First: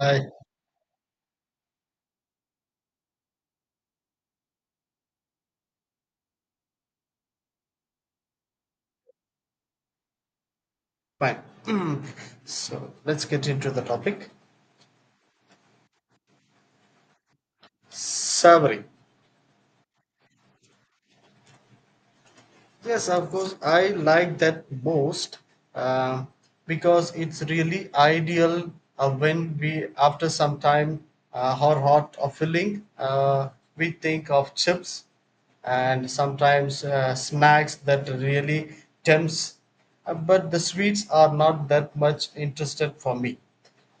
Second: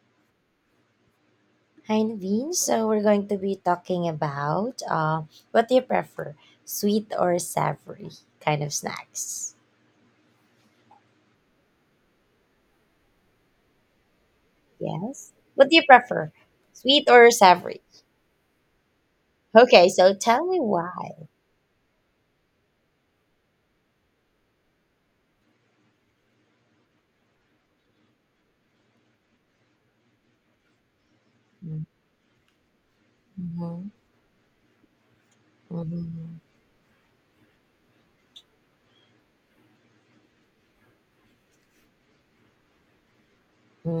I Hi, Naveen. So we're going to be talking about what do you prefer, sweet or savory kind of snacks? Fine. So let's get into the topic. Yes. What do you prefer, sweet or savory? Savory. Okay, so tell me why. Yes, of course, I like that most uh, because it's really ideal when we, after some time, our heart of filling, Mm-hmm. we think of chips and Mm-hmm. sometimes snacks that really tempts. But the sweets are not that much interested for me.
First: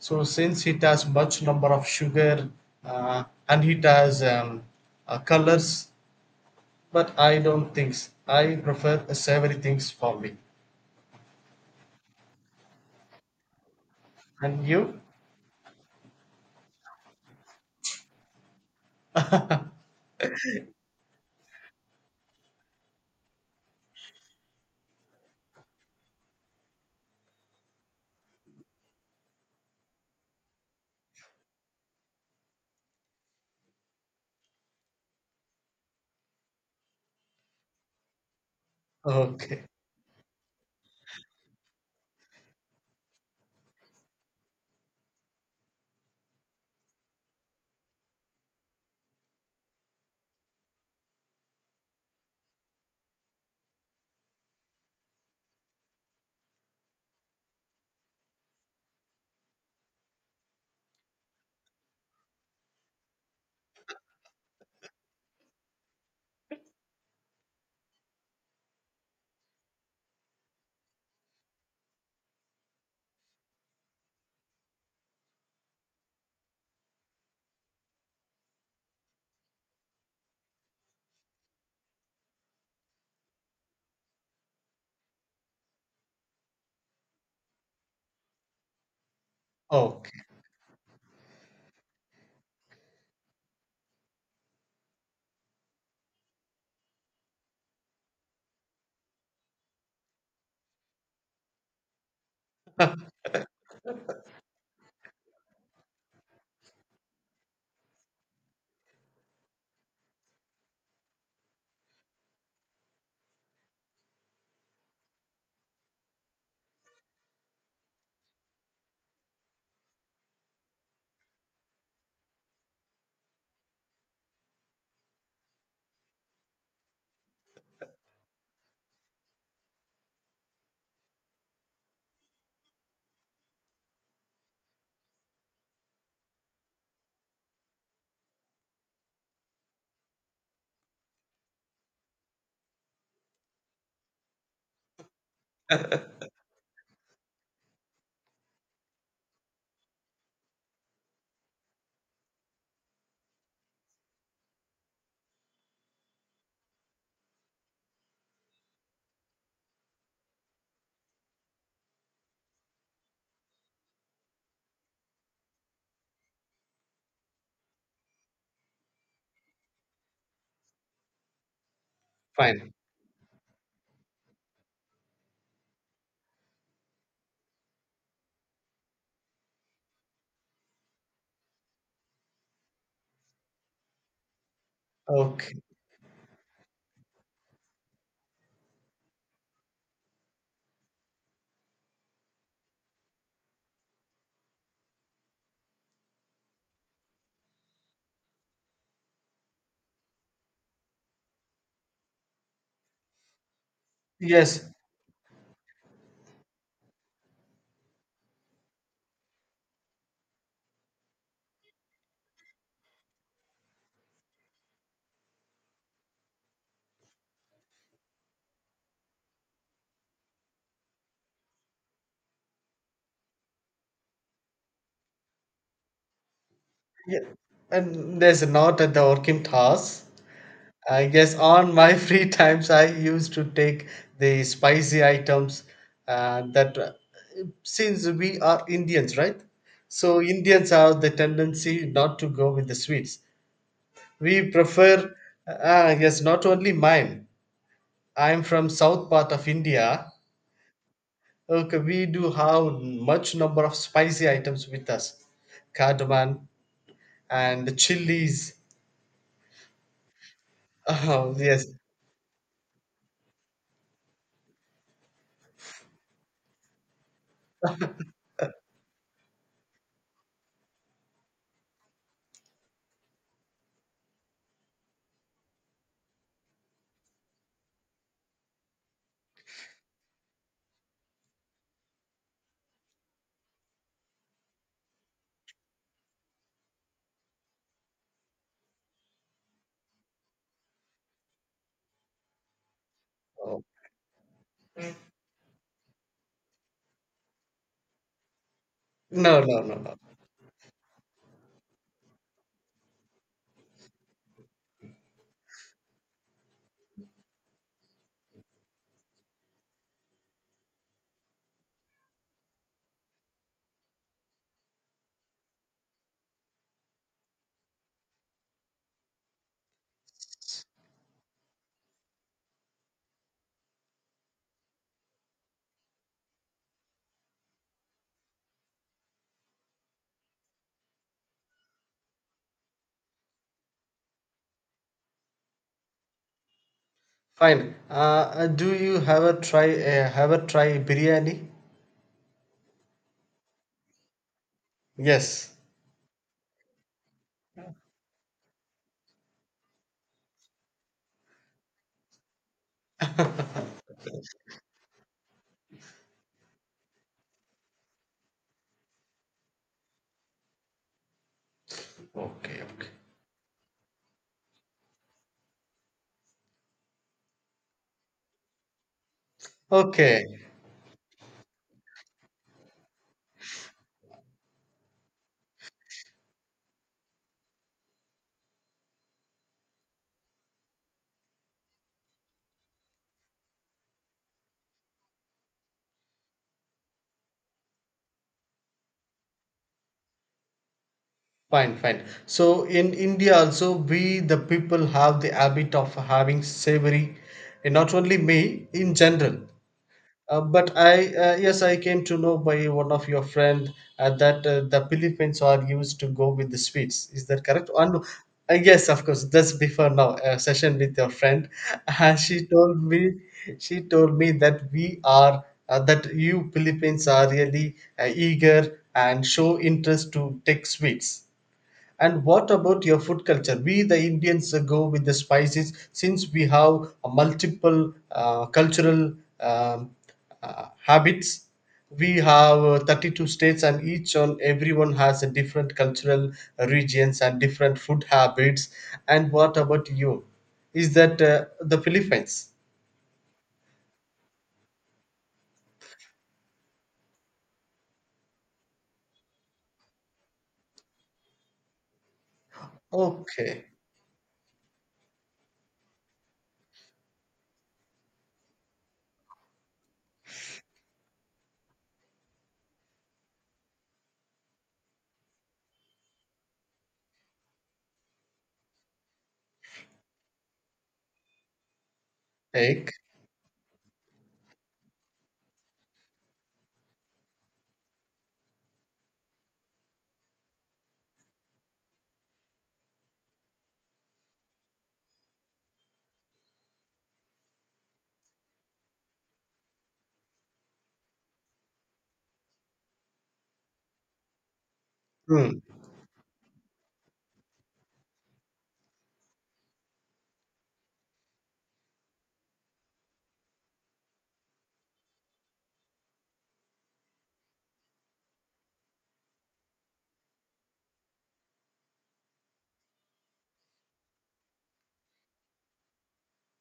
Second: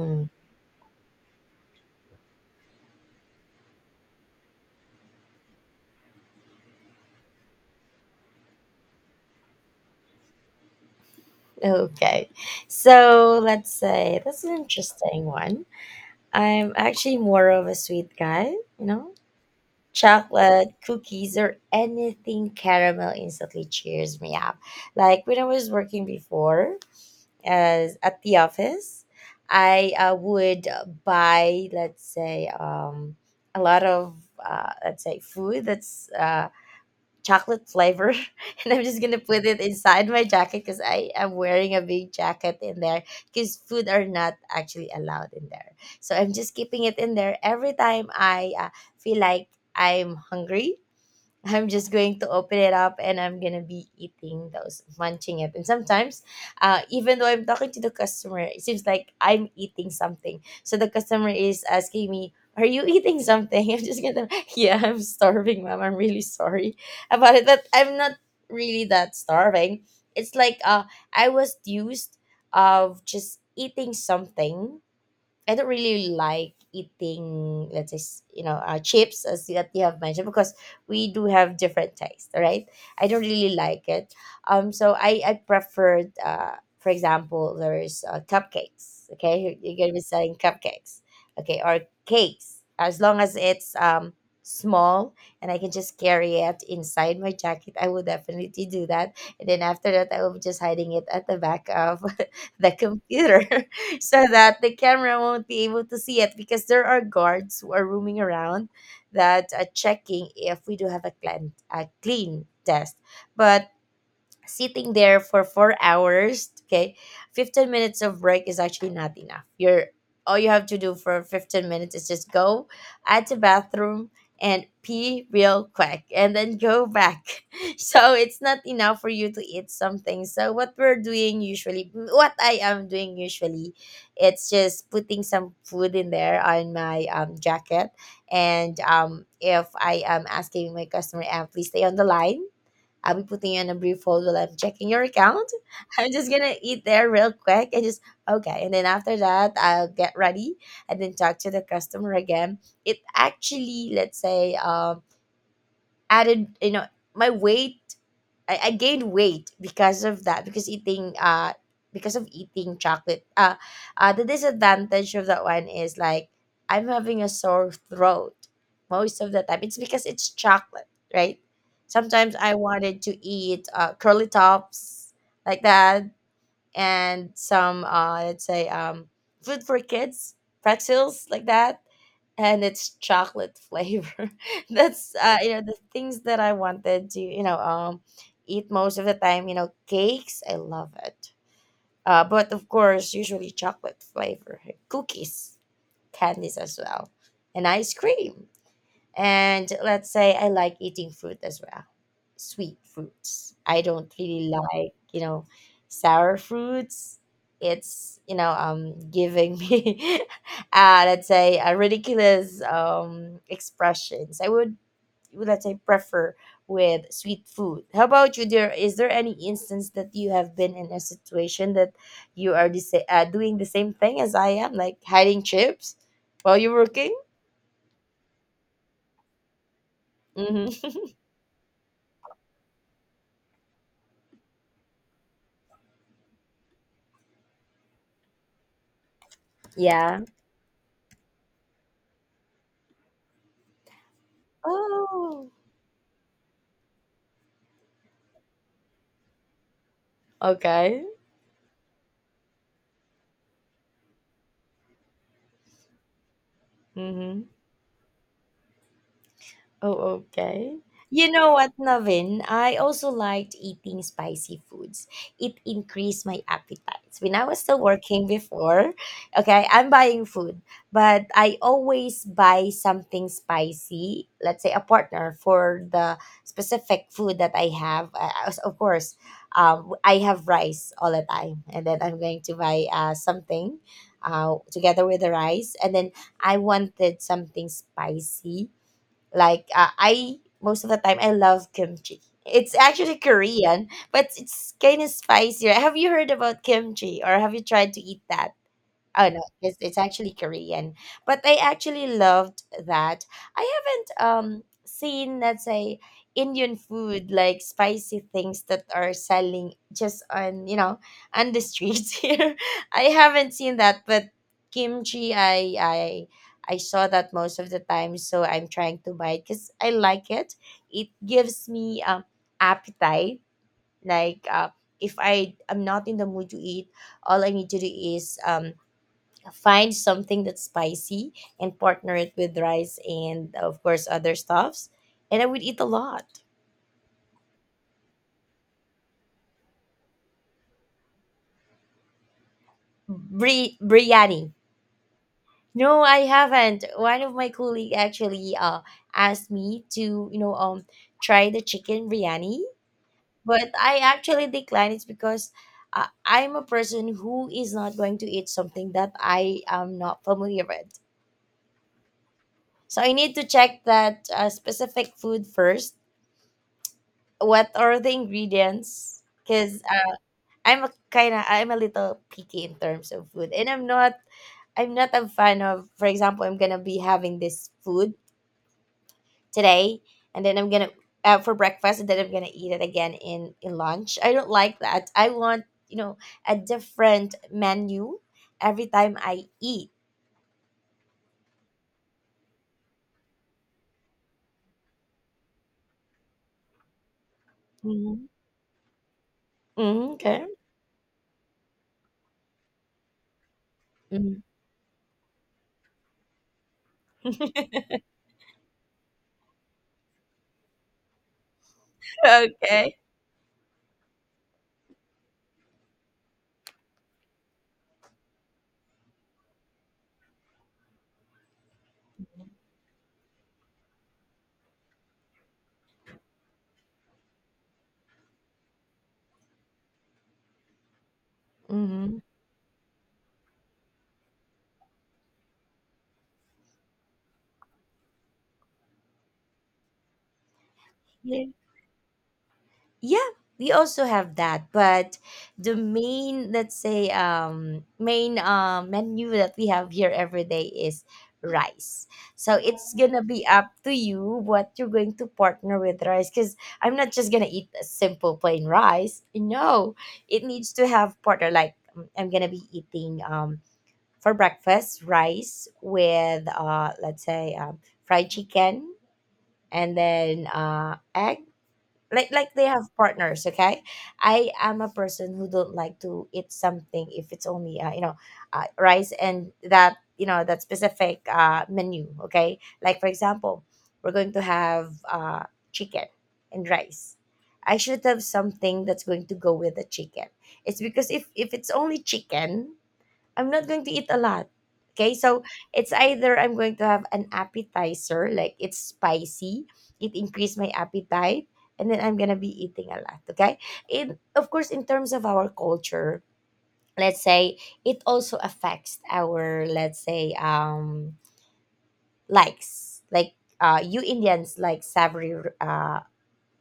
So since it has much number of sugar and it has colors, but I don't think I prefer savory things for me. Okay, so let's say that's an And you? interesting one. I'm actually more of a sweet guy, you know, chocolate, cookies, or anything caramel instantly cheers me up. Like when I was working before as at the office, I would buy, let's say, a lot of let's say food that's chocolate flavor and I'm just gonna put it Okay. inside my jacket because I am wearing a big jacket in there because food are not actually allowed in there, so I'm just keeping it in there. Every time I feel like I'm hungry, I'm just going to open it up and I'm gonna be eating those, munching it. And sometimes, even though I'm talking to the customer, it seems like I'm eating something. So the customer is asking me, "Are you eating something?" I'm just gonna, yeah, I'm starving, ma'am. I'm really sorry about it, but I'm not really that starving. It's like I was used of just eating something. I don't really like eating, let's say, you know, chips as that you have mentioned, because we do have different taste, right? I don't really like it. So I preferred, for example, there's cupcakes. Okay, you're gonna be Okay. selling cupcakes, okay, or cakes, as long as it's small and I can just carry it inside my jacket. I will definitely do that, and then after that, I will be just hiding it at the back of the computer. so that the camera won't be able to see it, because there are guards who are roaming around that are checking if we do have a clean test. But sitting there for 4 hours, okay, 15 minutes of break is actually not enough. You're all you have to do for 15 minutes is just go at the bathroom and pee real quick and then go back. So it's not enough for you to eat something. So what we're doing usually, what I am doing usually, it's just putting some food in there on my jacket. And if I am asking my customer, please stay on the line, I'll be putting in a brief hold while I'm checking your account. I'm just gonna eat there real quick and just okay. And then after that, I'll get ready and then talk to the customer again. It actually, let's say, added, you know, my weight. I gained weight because of that, because eating because of eating chocolate the disadvantage of that one is like I'm having a sore throat most of the time. It's because it's chocolate, right? Sometimes I Fine. wanted to eat curly tops like that, and some let's say food for kids, pretzels like that, and it's chocolate flavor. That's you Okay. know the things that I wanted to, you know, eat most of the time. You know, cakes, I love it. But of course, usually chocolate flavor, cookies, candies as well, and ice cream. And let's say I like eating fruit as well, sweet fruits. I don't really Yes. like, you know, sour fruits. It's, you know, giving me, let's say, a ridiculous expressions. I would, let's say, prefer with sweet food. How about you, dear? Is there any instance that you have been in a situation that you are the doing the same thing as I am, like hiding chips while you're working? Yeah. And there's a note at the working task. Hmm. I guess on my free times, I used to take the spicy items that, since we are Indians, right? Yeah. So Indians have the tendency not to go with the sweets. We prefer, Oh, yes, not only mine. I'm from south part of India. okay. Okay, we do have much number of spicy items with us, cardamom Hmm. and chilies. Oh, okay. You Oh know yes. what, Navin? I also liked eating spicy foods. It increased my appetite. When I was still working before, okay, I'm buying food, but I always buy something spicy, let's say a partner for the specific food that I have. Of course, I have rice all the time, and then I'm going to buy something together with the rice, and then I wanted something spicy, like I most of the time I love kimchi. It's actually Oh, Korean, but it's kind of spicier. Have you heard about kimchi or have you tried to eat that? Oh no, no, no, no, no. it's actually Korean. But I actually loved that. I haven't seen, let's say, Indian food like spicy things that are selling just on, you know, on the streets here. I haven't seen that, but kimchi, I saw that most of the time, so I'm trying to buy it because I like it. It gives me appetite. Like if I am not in the mood to eat, all I need to do is find something that's spicy and partner it with rice and of course other stuffs, and I would eat a lot. Fine. Do you have a try? Have a try biryani? Biryani, Yes. no, I haven't. One of my colleague actually asked me to, you know, try the chicken biryani, but I actually declined it because I'm a person who is not going to eat something that I am not familiar with. Okay. Okay. So I need to check that specific food first, what are the ingredients, because Okay. I'm a kind of I'm a little picky in terms of food, and I'm not a fan of. For example, I'm gonna be having this food today, and then I'm gonna for breakfast, and then I'm gonna eat it again in lunch. I don't like that. I want, you know, a different menu every time I eat. Fine. Fine. So in India also, we the people have the habit of having savory, and not only Mm-hmm. me in general. Mm-hmm. Okay. But I, yes, I came to know by one of your friend Mm-hmm. that the Philippines are used to go with the sweets. Is that correct? And yes, of course. That's before now a session with your friend. Uh, she told okay. me, she told me, that we are that you Philippines are really eager and show interest to take sweets. And what about your food culture? We, the Indians, go with the spices since we have a multiple cultural um, habits. We Mm-hmm. have 32 states, and each on everyone has a different cultural regions and different food habits. And what about you? Is that the Philippines? Yeah, we also have that, but the main, let's say, main menu that we have here every day is rice. So it's gonna be Okay, up to you what you're going to partner with rice. Cause I'm not just gonna eat a simple plain rice. No, it needs to have partner. Like I'm gonna be eating for breakfast rice with let's say fried chicken, and then egg. Like they have egg. partners, okay? I am a person who don't like to eat something if it's only you know, rice and that, you know, that specific menu, okay? Like for example, we're going to have chicken and rice. I should have something that's going to go with the chicken. It's because if it's only chicken, I'm not going to eat a lot. Okay, so Hmm. it's either I'm going to have an appetizer, like it's spicy, it increased my appetite, and then I'm gonna be eating a lot. Okay, in of course, in terms of our culture, let's say it also affects our, let's say, likes, like you Indians like savory uh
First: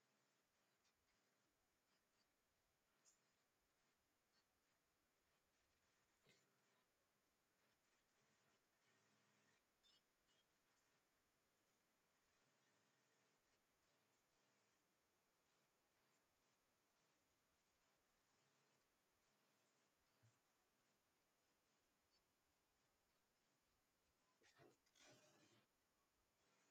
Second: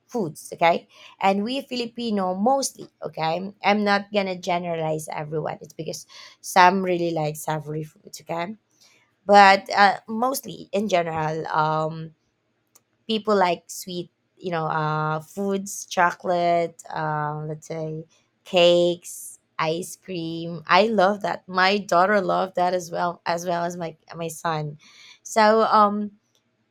foods, okay? And we Filipino mostly, okay? I'm not gonna generalize everyone. It's because some really like savory foods, okay? But mostly in general, people like sweet, you know, foods, chocolate, let's say cakes, ice cream. I love that. My daughter loved that as well, as well as my son. So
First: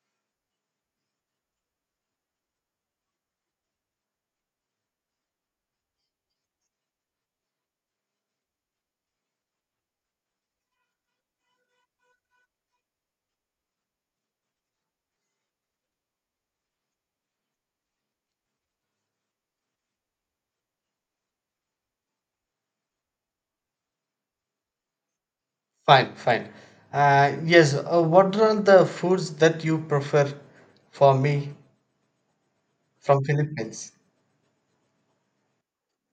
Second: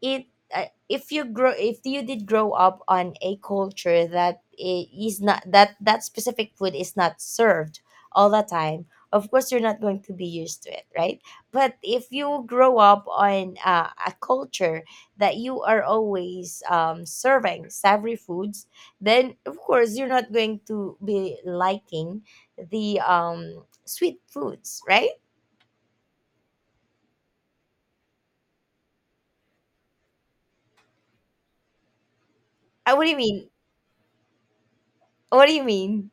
it if you grow if you did grow up on a culture that is not that specific food is not served all the time, of course you're not going to be used to it, right? But if you grow up on a culture that you are always serving savory foods, then of course you're not going to be liking the sweet foods, right? Fine, fine. Yes, what are the foods that you prefer for me? What do you From mean? Philippines. What do you mean?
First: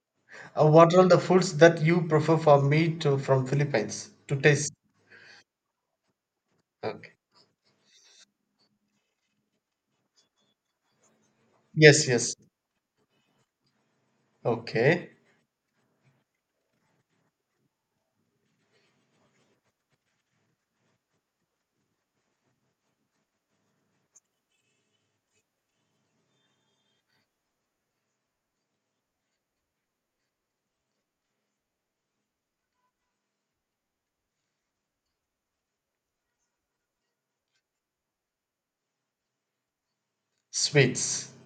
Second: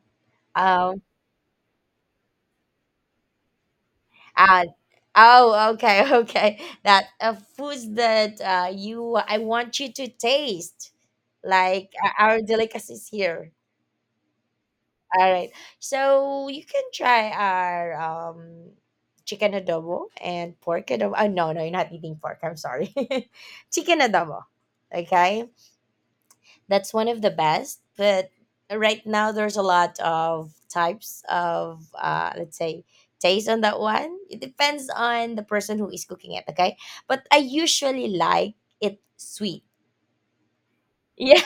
What Um, are the foods that you prefer for me to from Philippines to Uh, taste? oh, okay, okay. That Okay. Foods that you I want you to taste, like Yes, yes. our delicacies here. Okay. All right, so you can try our chicken adobo and pork adobo. Oh no, no, you're not eating pork. I'm sorry, chicken adobo. Okay, that's one of the best. But right now there's a lot of types of let's say taste on that one. It depends on the person who is cooking it, okay? But I usually like it sweet. Sweets. Yeah.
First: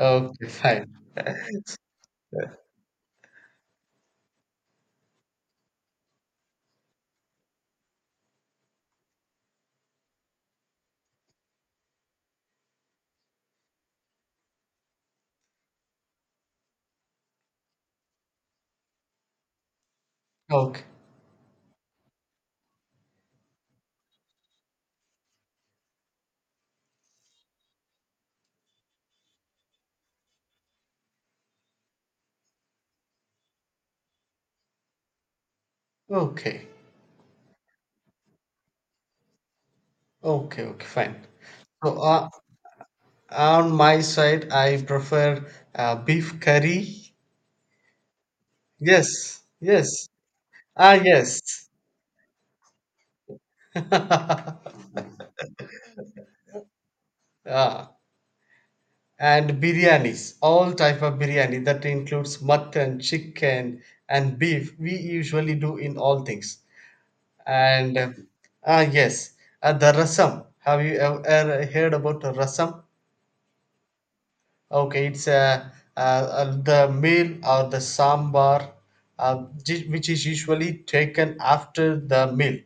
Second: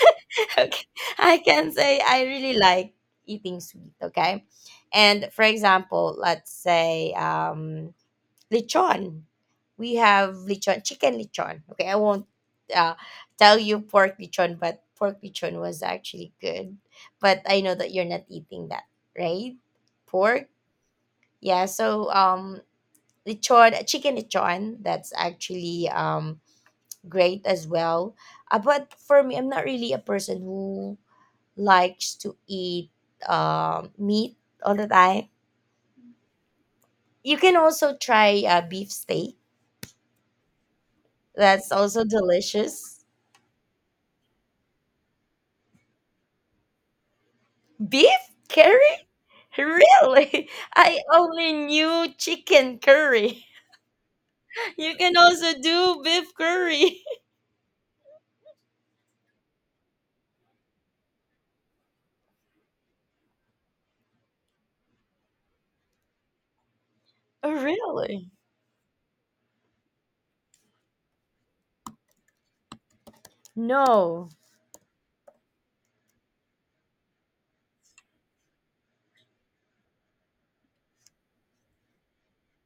Okay, okay. fine. I can say I really like eating sweet, okay? And for example, let's say lechon. We have lechon, chicken lechon. Okay, I won't uh, tell you pork lechon, but pork lechon was actually good. But I know that you're not eating that, right? Pork, Okay. yeah. So lechon, chicken lechon. That's actually great as well. But for me, I'm not really a person who likes to eat meat all the time. Okay. You can also try beef steak. Okay, okay, fine. That's So also delicious. on my side, I prefer beef curry. Beef curry? Yes, yes. Really? I Ah, yes. only knew chicken curry. You can also do beef curry. Ah, and biryanis, all type of biryani that includes mutton, chicken, and beef. We usually do in all things. Oh, And really? Yes, the rasam. Have you ever heard about the rasam? No. Okay, it's the meal or the sambar, which is usually taken after the meal.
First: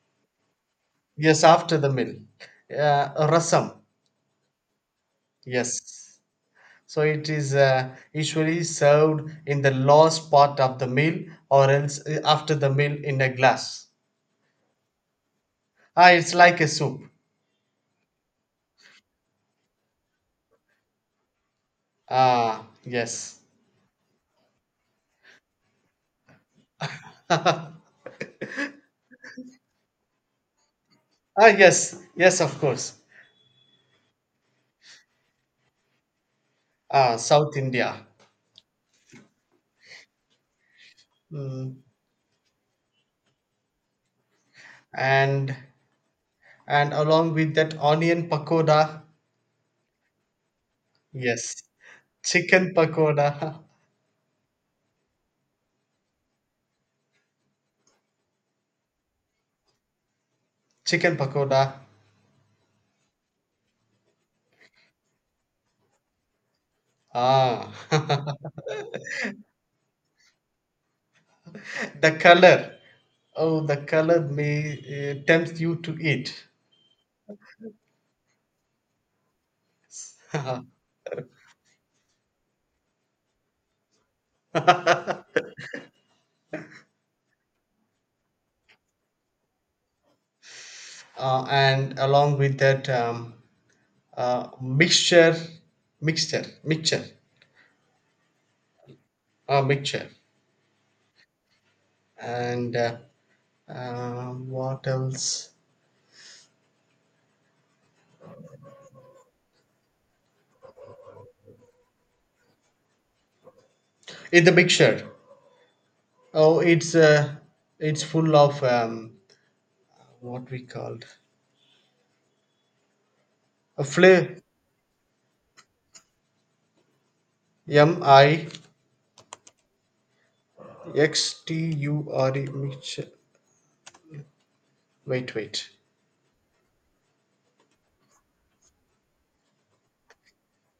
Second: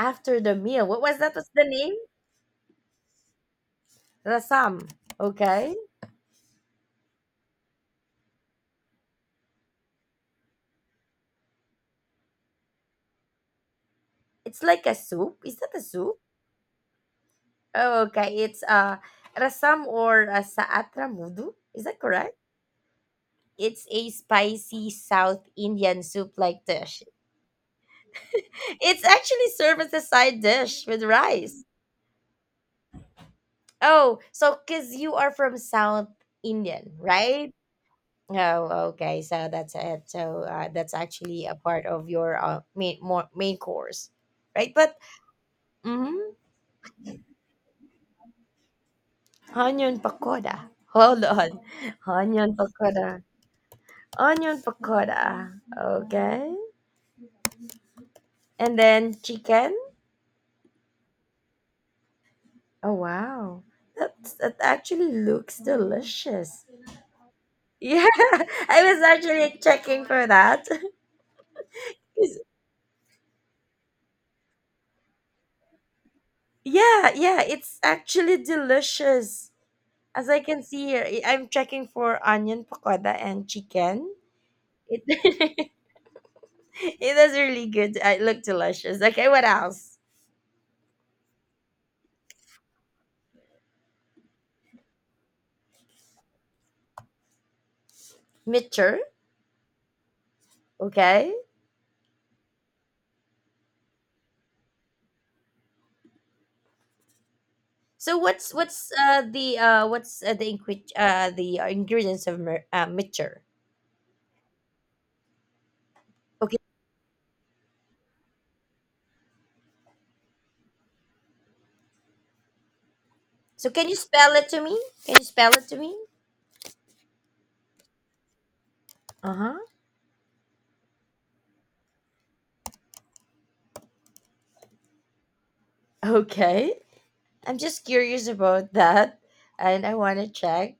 After the meal. What was that? Yes, What's the after the name? meal. Rasam. Rasam. Okay. Yes. So it is usually served in the last part of the meal or else after the meal in a glass. It's like a soup. Is that a Ah, soup? it's like a soup. Oh, okay. It's rasam or a saatra mudu. Is that correct? Ah, yes. It's a spicy South Indian soup like dish. It's actually served as a side dish with Ah, rice. yes, yes, of course. Oh, so because you are from South Indian, Ah, right? South India. Oh, okay. So that's it. So that's actually a Mm. part of your main more, main course, right? But And mm and along with that onion pakoda, onion pakoda. Hold yes. on, onion Chicken pakoda, pakoda. onion pakoda. Okay, and then chicken. Chicken pakoda. Oh wow, that's, that actually looks delicious. Ah. Yeah, I was actually checking for that. The color. Oh, the color may tempt you to eat. Yeah, yeah, it's actually delicious. As I uh, can see here, I'm checking for onion pakoda and chicken. It it is really good. It looked delicious. Okay, what else? and along with that uh, mixture, mixture, mixture, Mitcher. mixture, Okay. and what else? So what's the ingredients of mitcher? In the mixture. Okay. Oh, it's full of what we called So a can you fla spell it to me? Can you spell it to me? M I Uh huh. X T U R E mixture. Wait, wait. Okay. I'm just curious about that, and I want to check.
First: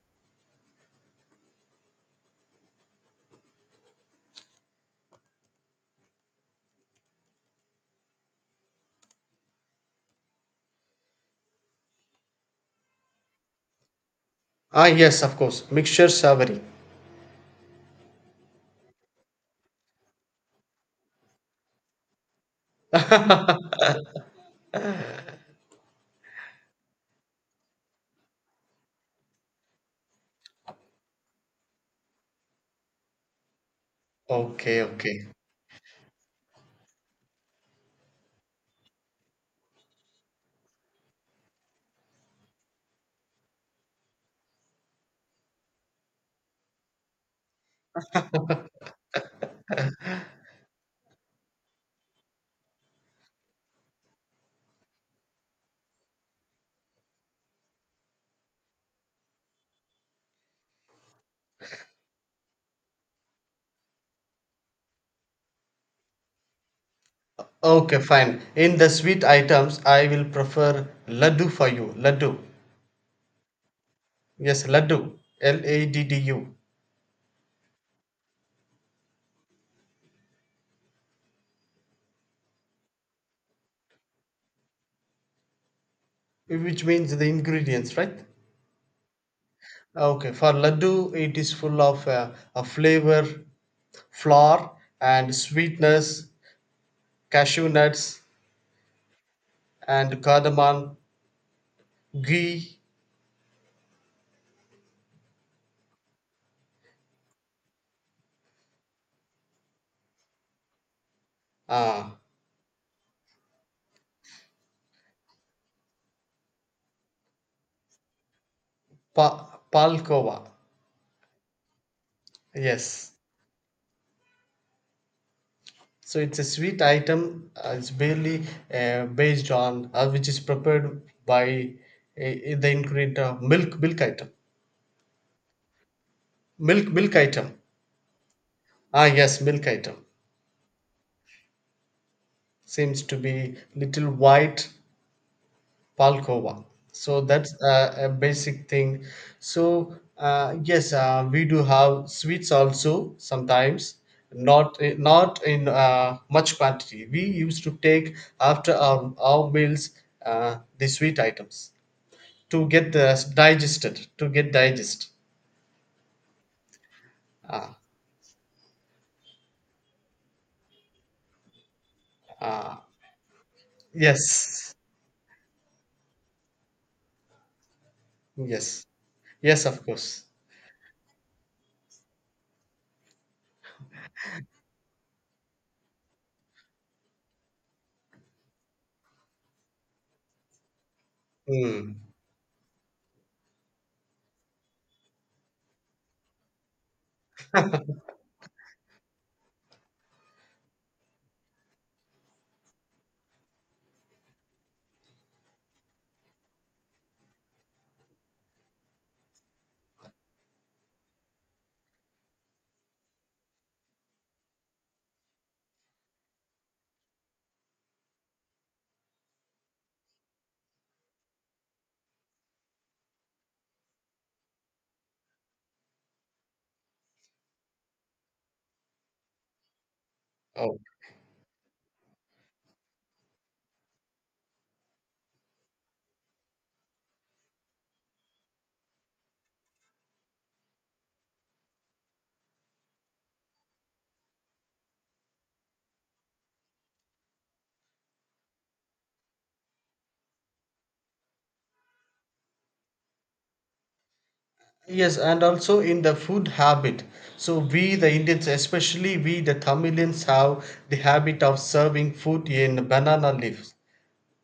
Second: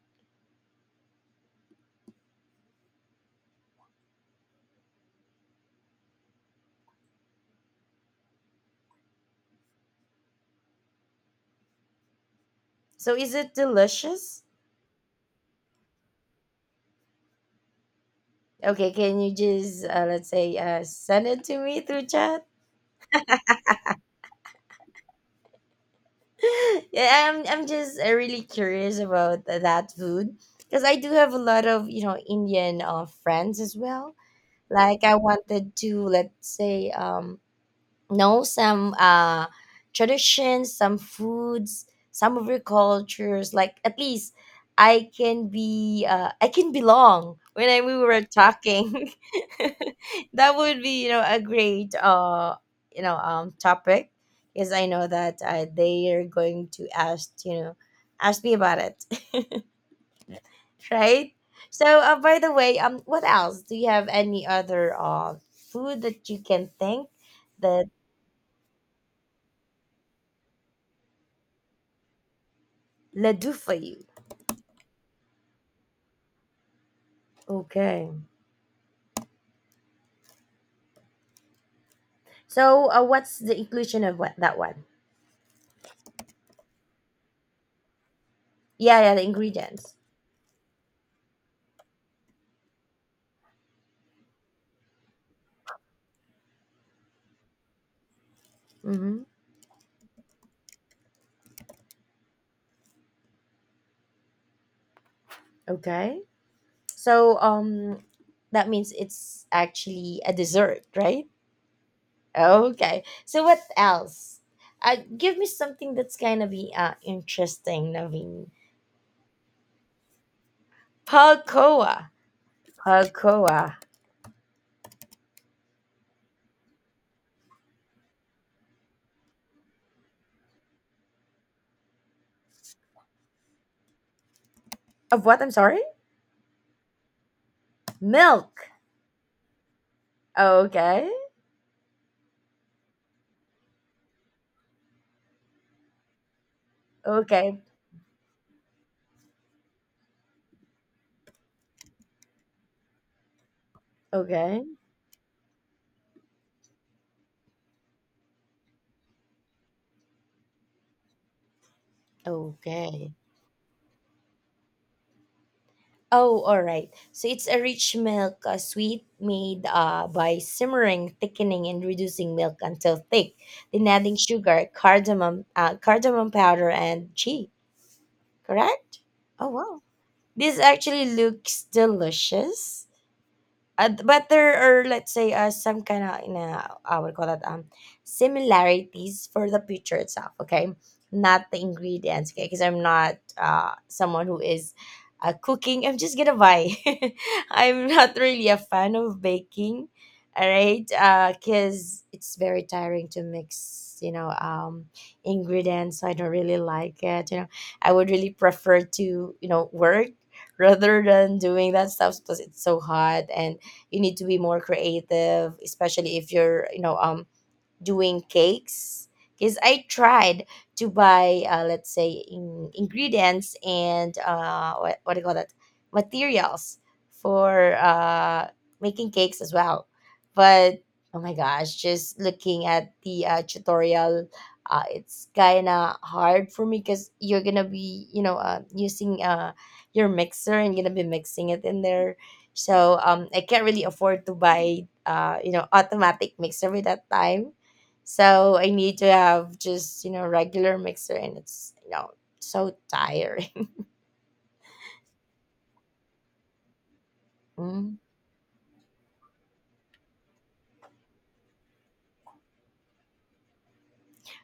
So is it delicious? Ah, yes, of course. Mixture savory. Okay, can you just let's say send it to me through chat? Yeah, I'm just really curious about that food because I do have a lot of, you know, Indian friends as well. Okay, Like I okay, wanted to, let's say, know some traditions, some foods, some of your cultures, like at least I can be I can belong when we were talking, that would be, you know, a great you know topic, because I know that they are going to ask, you know, ask me about it. Right? So by the way, what else? Do you have any other food that you can think that. okay, fine. In the sweet items, I will prefer laddu for you. Laddu. Let do for you. Yes, laddu. L A D D U, Okay. So, what's the inclusion of what, that one? which means the ingredients, right? Yeah, yeah, the ingredients. Okay, for laddu, it is full of a flavor, flour, and sweetness, cashew nuts Mm-hmm. and cardamom, ghee. Okay. So, that means it's actually a dessert, right? uh, Okay. So, what else? Give me something that's gonna be interesting, Naveen. pa- Palkova. Palcoa. Yes, Palcoa. so it's a sweet item. It's barely based on which is prepared by the ingredient of milk item. Of what? I'm sorry. Milk item. Milk. Ah yes, milk item. Okay. Seems to be little white. Palkova. So that's Okay. A basic thing. So yes, we do have sweets also sometimes, Okay. not in much quantity. We used to take after our meals the sweet items to get Okay. Digested, to get digest. Oh, all right. So it's a Ah, rich milk sweet made by simmering, thickening, and reducing milk until thick, then adding sugar, yes, cardamom, cardamom powder, and ghee. yes, Correct? Oh yes, wow, of course. this actually looks delicious. But there are, let's say, some kind of, you know, I would call that similarities for the picture itself, okay? Not the Mm. ingredients, okay? Because I'm not someone who is cooking. I'm just gonna buy. I'm not really a fan of baking, all right? Because it's very tiring to mix, you know, ingredients. So I don't really like it, you know. I would really prefer to, you know, work rather than doing that stuff because it's so hot and you need to be more creative, especially if you're, you know, doing cakes, because I tried to buy, let's say, ingredients and what do you call that? Materials for making cakes as well. But oh my gosh, just looking at the tutorial, it's kind of hard for me because you're going to be, you know, using your mixer and going to be mixing it in there. So I can't really afford to buy, you know, automatic mixer at that time, so I need to have just, you know, regular mixer, and it's, you know, so tiring. Yes, and also in the food habit. So we Mm. the Indians, especially we the Tamilians, have the habit of serving food in banana leaves.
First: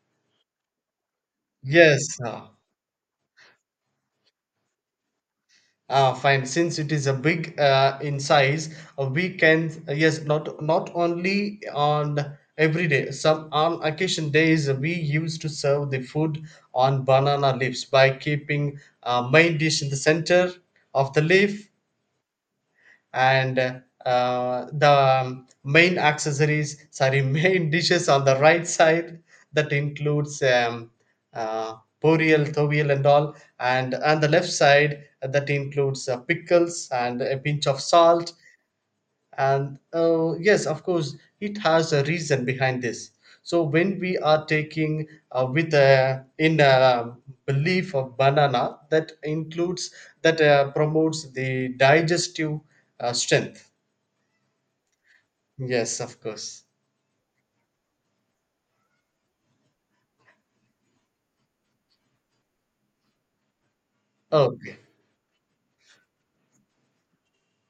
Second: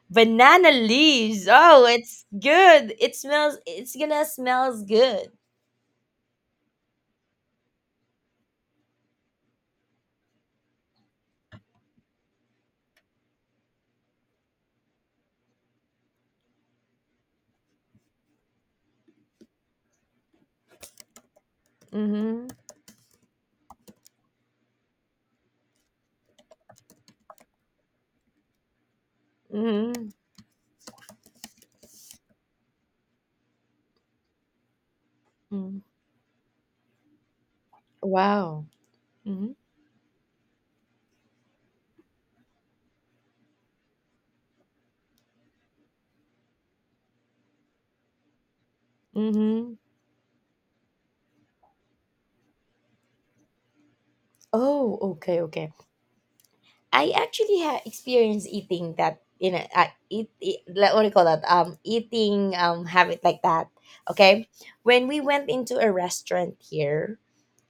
Banana leaves. Oh, Yes. it's good. It smells, it's gonna smells good. Fine. Since it is a big in size, we can yes, not only on every day. Some on occasion days we used to serve the food on banana leaves by keeping main dish in the center of the leaf, Mhm. and the main accessories, sorry, main dishes on the right side that Mhm. includes uh, burial tovial and all, and on the left side that Mm. includes pickles and a pinch of salt. Wow. Mhm. And yes, of course, it has a reason behind this. So when we are taking with a in a belief of banana that Mhm. includes that promotes the digestive strength. Oh, okay, okay. Yes, of course. I actually had experience eating that, you know, eat, eat like, what do you call that? Eating habit like that. Okay, Okay. when we went into a restaurant here,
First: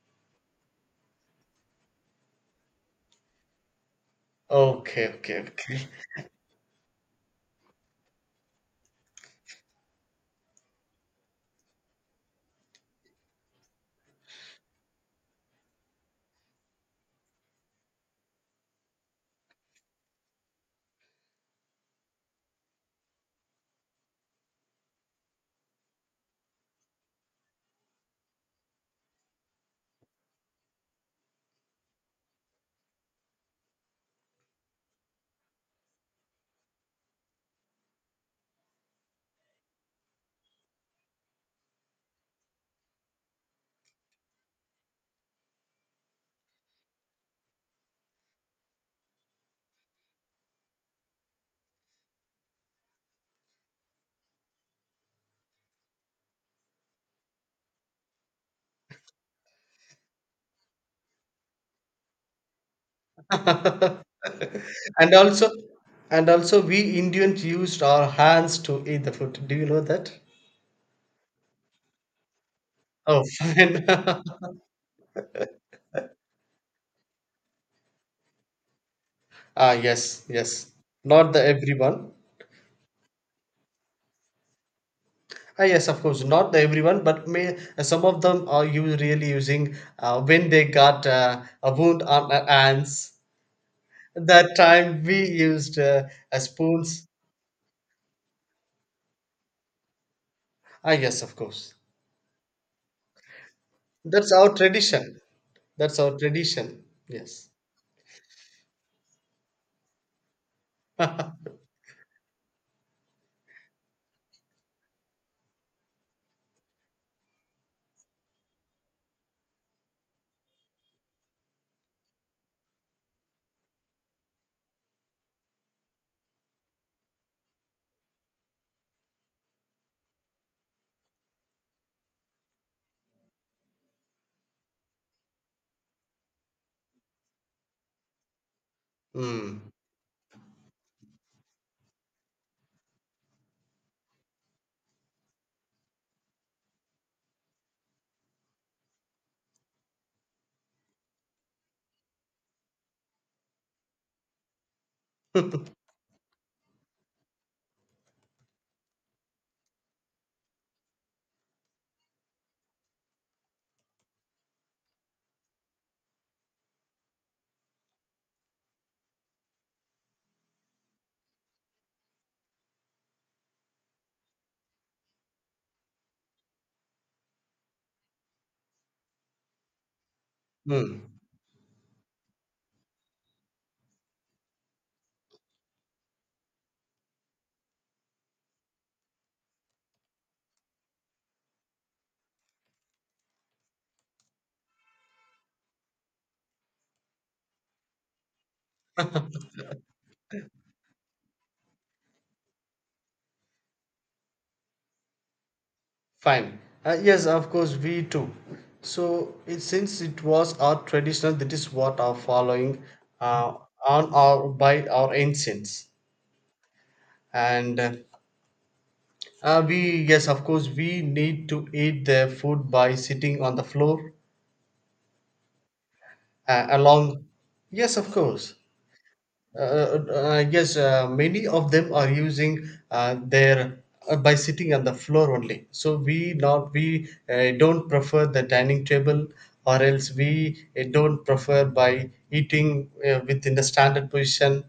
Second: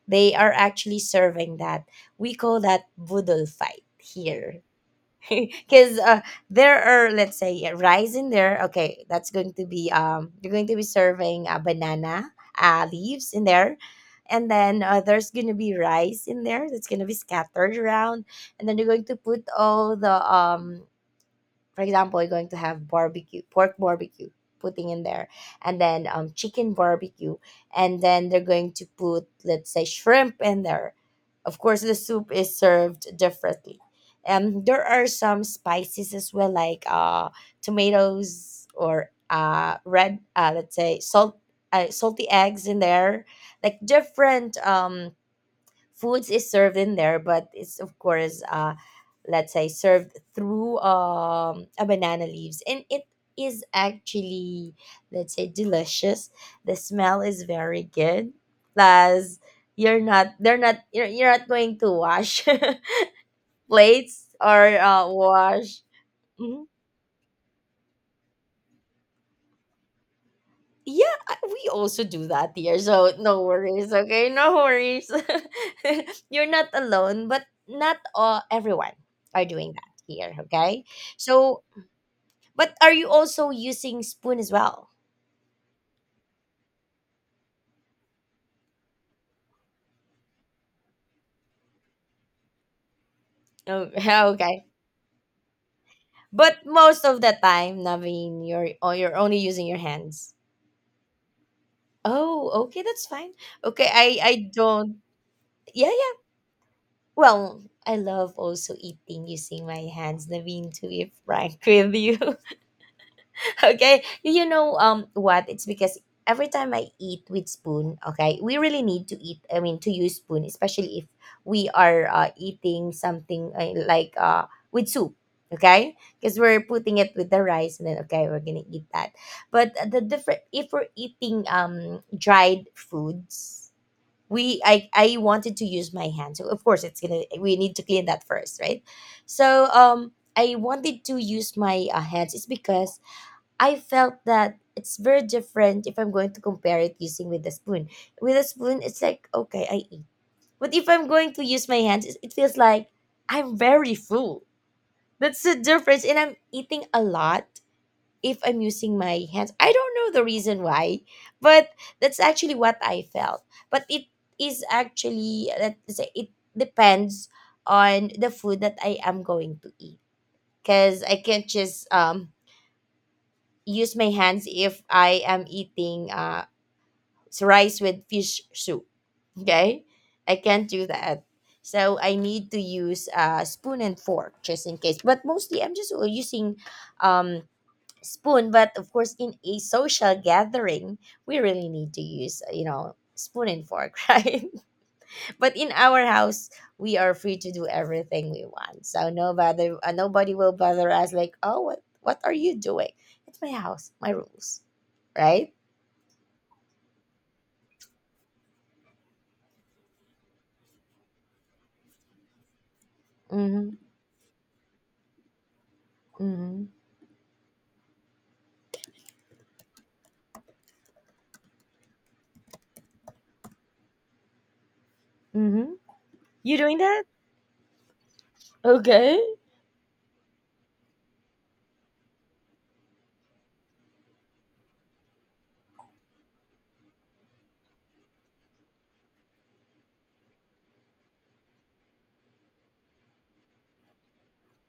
they are actually serving that. We call that boodle fight here. Okay, okay, okay. Because there are, let's say, rice in there. Okay, that's going to be, you're going to be serving banana leaves in there. And then there's going to be rice in there that's going to be scattered around. And then you're going to put all the for example, you're going to have barbecue, pork barbecue, putting in there, and then chicken barbecue, and then they're going to put, let's say, shrimp in there. Of course, the soup is served differently. There are some spices as well, like tomatoes or red, let's say, salt, salty eggs in there, like different foods is served in there, but it's of course let's say served through a banana leaves, and it is actually, let's say, delicious. The smell is very good. Plus you're not they're not you're not going to wash plates or And also wash. and also Mhm. we Indians used our hands to eat the food. Do you know that? Yeah, we also do that here, so Oh, no fine. worries, okay? No worries. You're not alone, but not all everyone are doing Ah, that yes, here, yes. okay? Not the So, everyone. but are you also using spoon as well? Ah, yes, of course, not the everyone, but may some of them are you really using when they got a wound on their hands. Oh, That okay. time we used But most spoons. of the time, Naveen, you're oh, you're only using your hands. Ah, yes, of course. Oh, okay, that's fine. Okay, I That's I our don't. tradition. Yeah, That's yeah. our tradition. Yes. Well, I love also eating using my hands, Naveen, to be frank with you. Okay, you know, what, it's because every time I eat with spoon, okay, we really need to eat I mean to use spoon, especially if we are eating something with soup, okay, because we're putting it with the rice, and then okay, we're gonna eat that. But the different if we're eating dried foods, we I I wanted to use my hand, so of course it's gonna, we need to clean that first, right? So Mm, I wanted to use my hands. It's because I felt that it's very different if I'm going to compare it using with a spoon. With a spoon, it's like, okay, I eat. But if I'm going to use my hands, it feels like I'm very full. That's the difference. And I'm eating a lot if I'm using my hands. I don't know the reason why, but that's actually what I felt. But it is actually, let's say, it depends on the food that I am going to eat. Because I can't just use my hands if I am eating rice with fish soup. Okay, I can't do mm, that. So I need to use a spoon and fork just in case. But mostly I'm just using um, spoon. But of course, in a social gathering, we really need to use, you know, spoon and fork, right? But in our house, we are free to do everything we want, so nobody will bother us like, oh, what are you doing. It's my house, my rules, right? fine. Yes, of course, we too. So, since it was our traditional, that is what our following, uh, Mm-hmm. on our by our ancients. Mm-hmm. And we yes, of course, we need to eat their food by sitting on the floor Mm-hmm. You doing that. along. Yes, of course. Okay, uh, I guess many of them are using their by sitting on the floor only. So we don't prefer the dining table, or else we don't prefer by eating within the standard position.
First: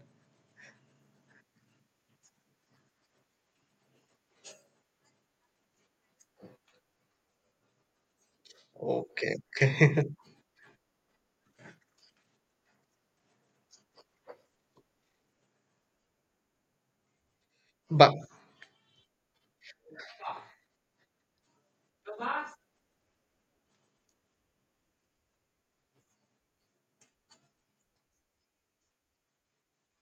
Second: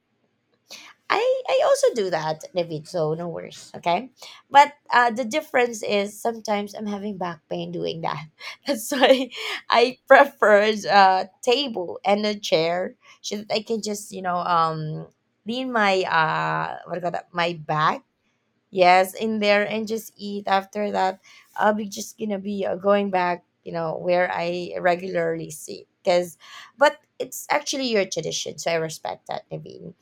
I also do that, David. So no worries, okay. But the difference is sometimes I'm having back pain doing that. That's why Okay, I okay, prefer a table and a chair so that I can just, you know, lean my what do you call that, my back, but yes, in there, and just eat. After that, I'll be just gonna be going back, you know, where I regularly sit because, but it's actually your tradition, so I respect that, David.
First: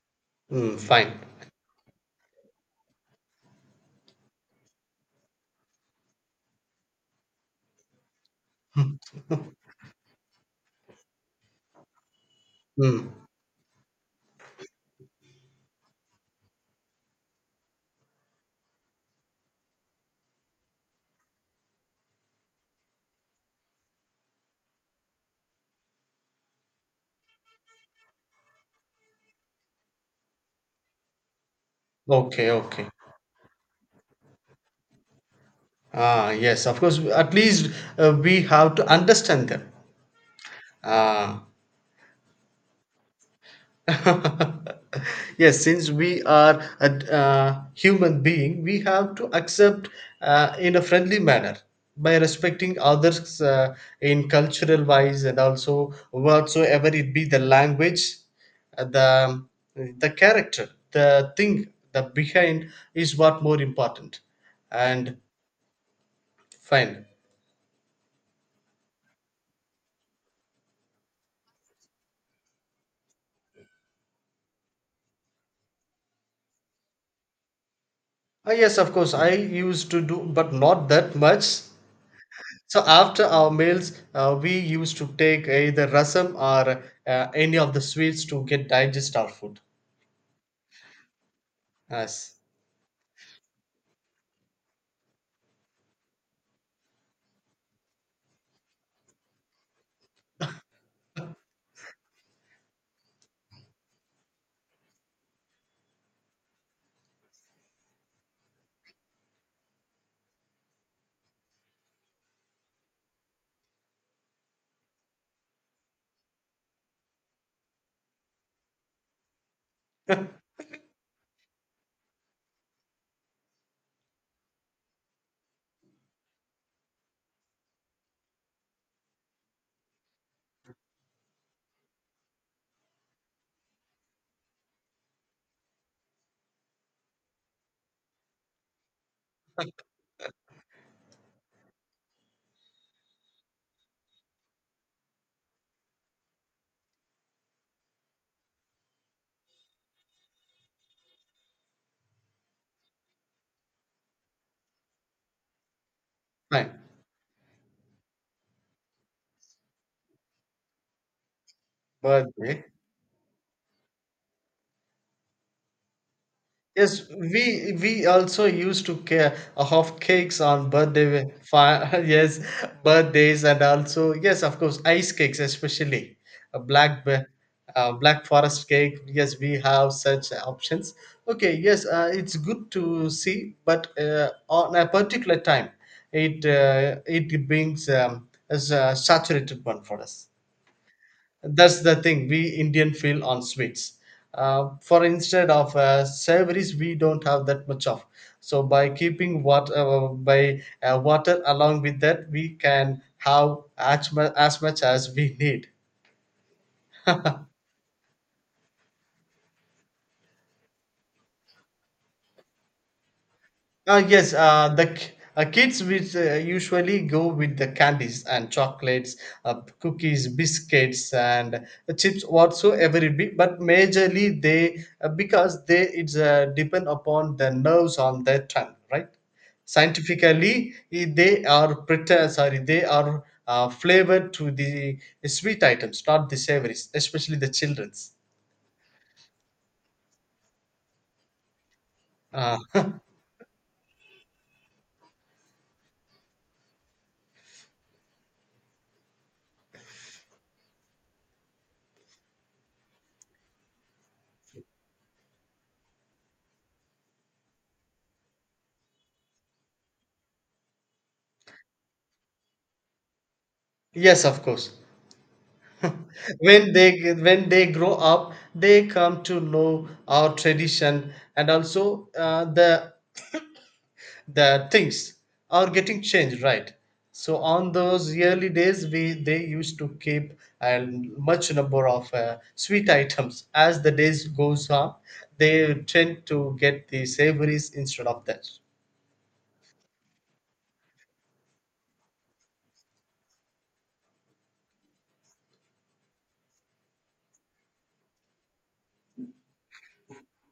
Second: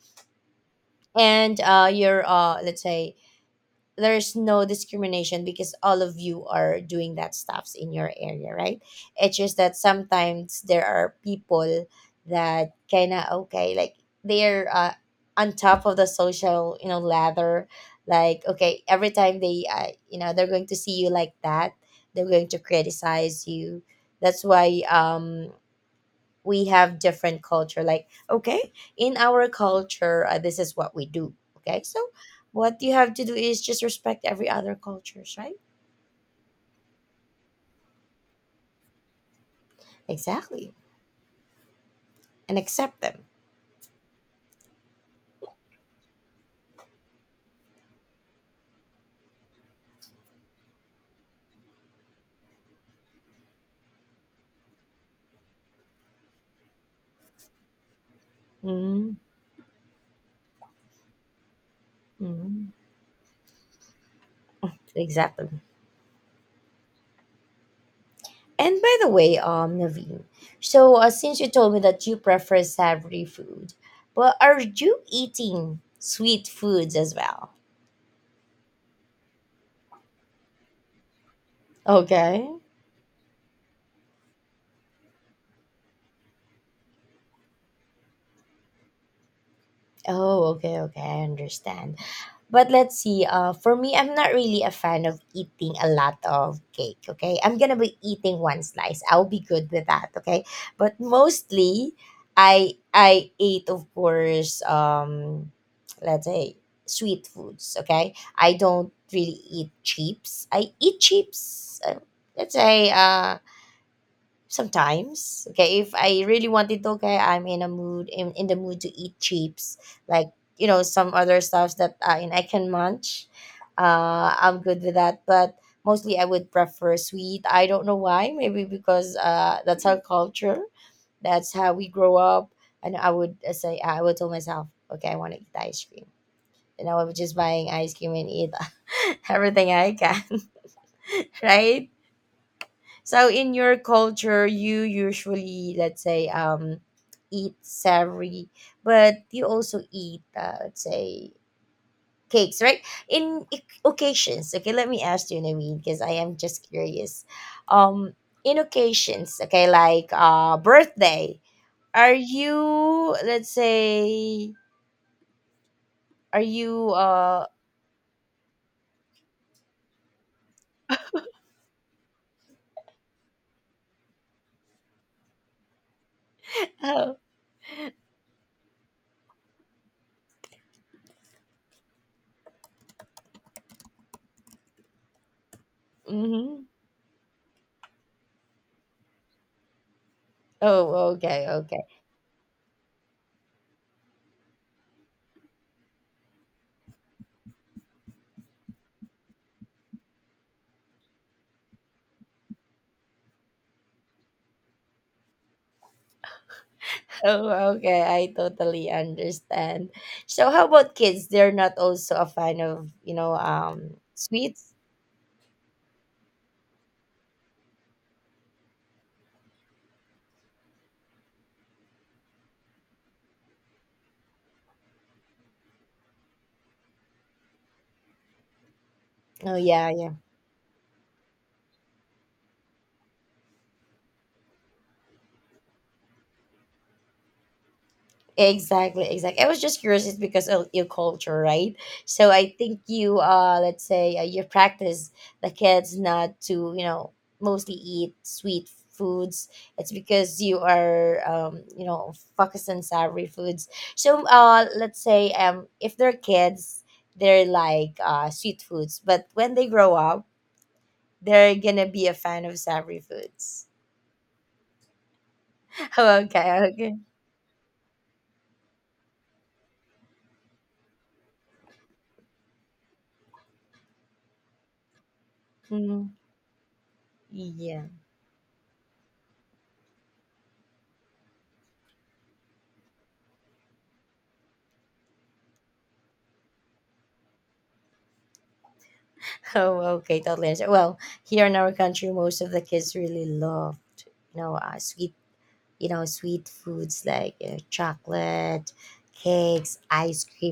mm, fine. And you're let's say, there's no discrimination because all of you are doing that stuffs in your area, right? It's just that sometimes there are people that Mm, kind of okay, like they're on top of the social, you know, ladder, like okay, every time they you know, they're going to see you like that, they're going to criticize you. That's why we have different culture, like okay, in our culture this is what we do, okay, so okay, what okay. you have to do is just respect every other cultures, right? Ah, yes, of course. At least we have to understand them. Exactly. Ah. And accept them. Yes, since we are a human being, we have to accept in a friendly manner by respecting others in cultural wise and also whatsoever it be the language, uh, the the character, the thing, the behind Mm-hmm. is what more important. And Exactly. fine. And by the way, Naveen, so since you told me that you prefer savory food, but are you eating sweet foods as well? Ah yes, of course, I used to do but not that much. Okay. So after our meals, we used to take either rasam or any of the sweets to get digest our food. Oh, okay, okay, I understand. Yes, But let's see. For me, I'm not really a fan of eating a lot of cake. Okay, I'm gonna be eating one slice. I'll be good with that. Okay, but mostly, I ate, of course, let's say, sweet foods. Okay, I don't really eat chips. I eat chips. Let's say sometimes, okay, if I really wanted to, okay, I'm in a mood in the mood to eat chips, like, you know, some other stuffs that I can munch. I'm good with that, but mostly I would prefer sweet. I don't know why. Maybe because that's our culture. That's how we grow up. And I would say, I would tell myself, okay, I want to eat ice cream, and I was just buying ice cream and eat everything I can, right? So in your culture, you usually, let's say, eat savory, but you also eat, let's say, cakes, right? In occasions, okay, let me ask you, Naveen, because I am just fine. curious. Um, in occasions, okay, like birthday, are Birthday. you, let's say, are you, Yes, we also used to have cakes on birthday. Yes, birthdays and also yes, of course, ice cakes especially, a oh, black forest cake. Yes, we have such options. Okay, yes, it's good to see, but on a particular time, it mhm. uh, it brings as a saturated one for us. Oh, okay, That's okay. the thing we Indian feel on sweets. For instead of savories, we don't have that much of. So by keeping water by water along with that, we can have as much as much as we need. Oh, okay. I totally understand. So how about kids? They're not also a fan of, you know, Yes, sweets? the kids which usually go with the candies and chocolates, cookies, biscuits, and chips whatsoever it be. But majorly they because they it's depend upon the nerves on their tongue, right? Oh, yeah, yeah. Scientifically, they are flavored to the sweet items, not the savories, especially the childrens. Exactly, exactly. I was just curious, it's because of your culture, right? So I Uh, think you, let's say, you practice the kids not to, you know, mostly eat sweet foods. It's because you are, you know, focused on savory foods. So, let's say, if they're kids, they're like sweet foods, but when they grow up, they're gonna be a fan of savory foods. yes, of course. Okay, when okay. they when they grow up, they come to know our tradition, and also the things are getting Mhm. changed, right? So on Yeah. those early days, we they used to keep a much number of sweet items. As the days goes on, they tend to get the savories instead of that. Oh, okay, totally understand. Well, here in our country, most of the kids really loved, you know, sweet, you know, sweet foods like you chocolate, cakes, ice creams.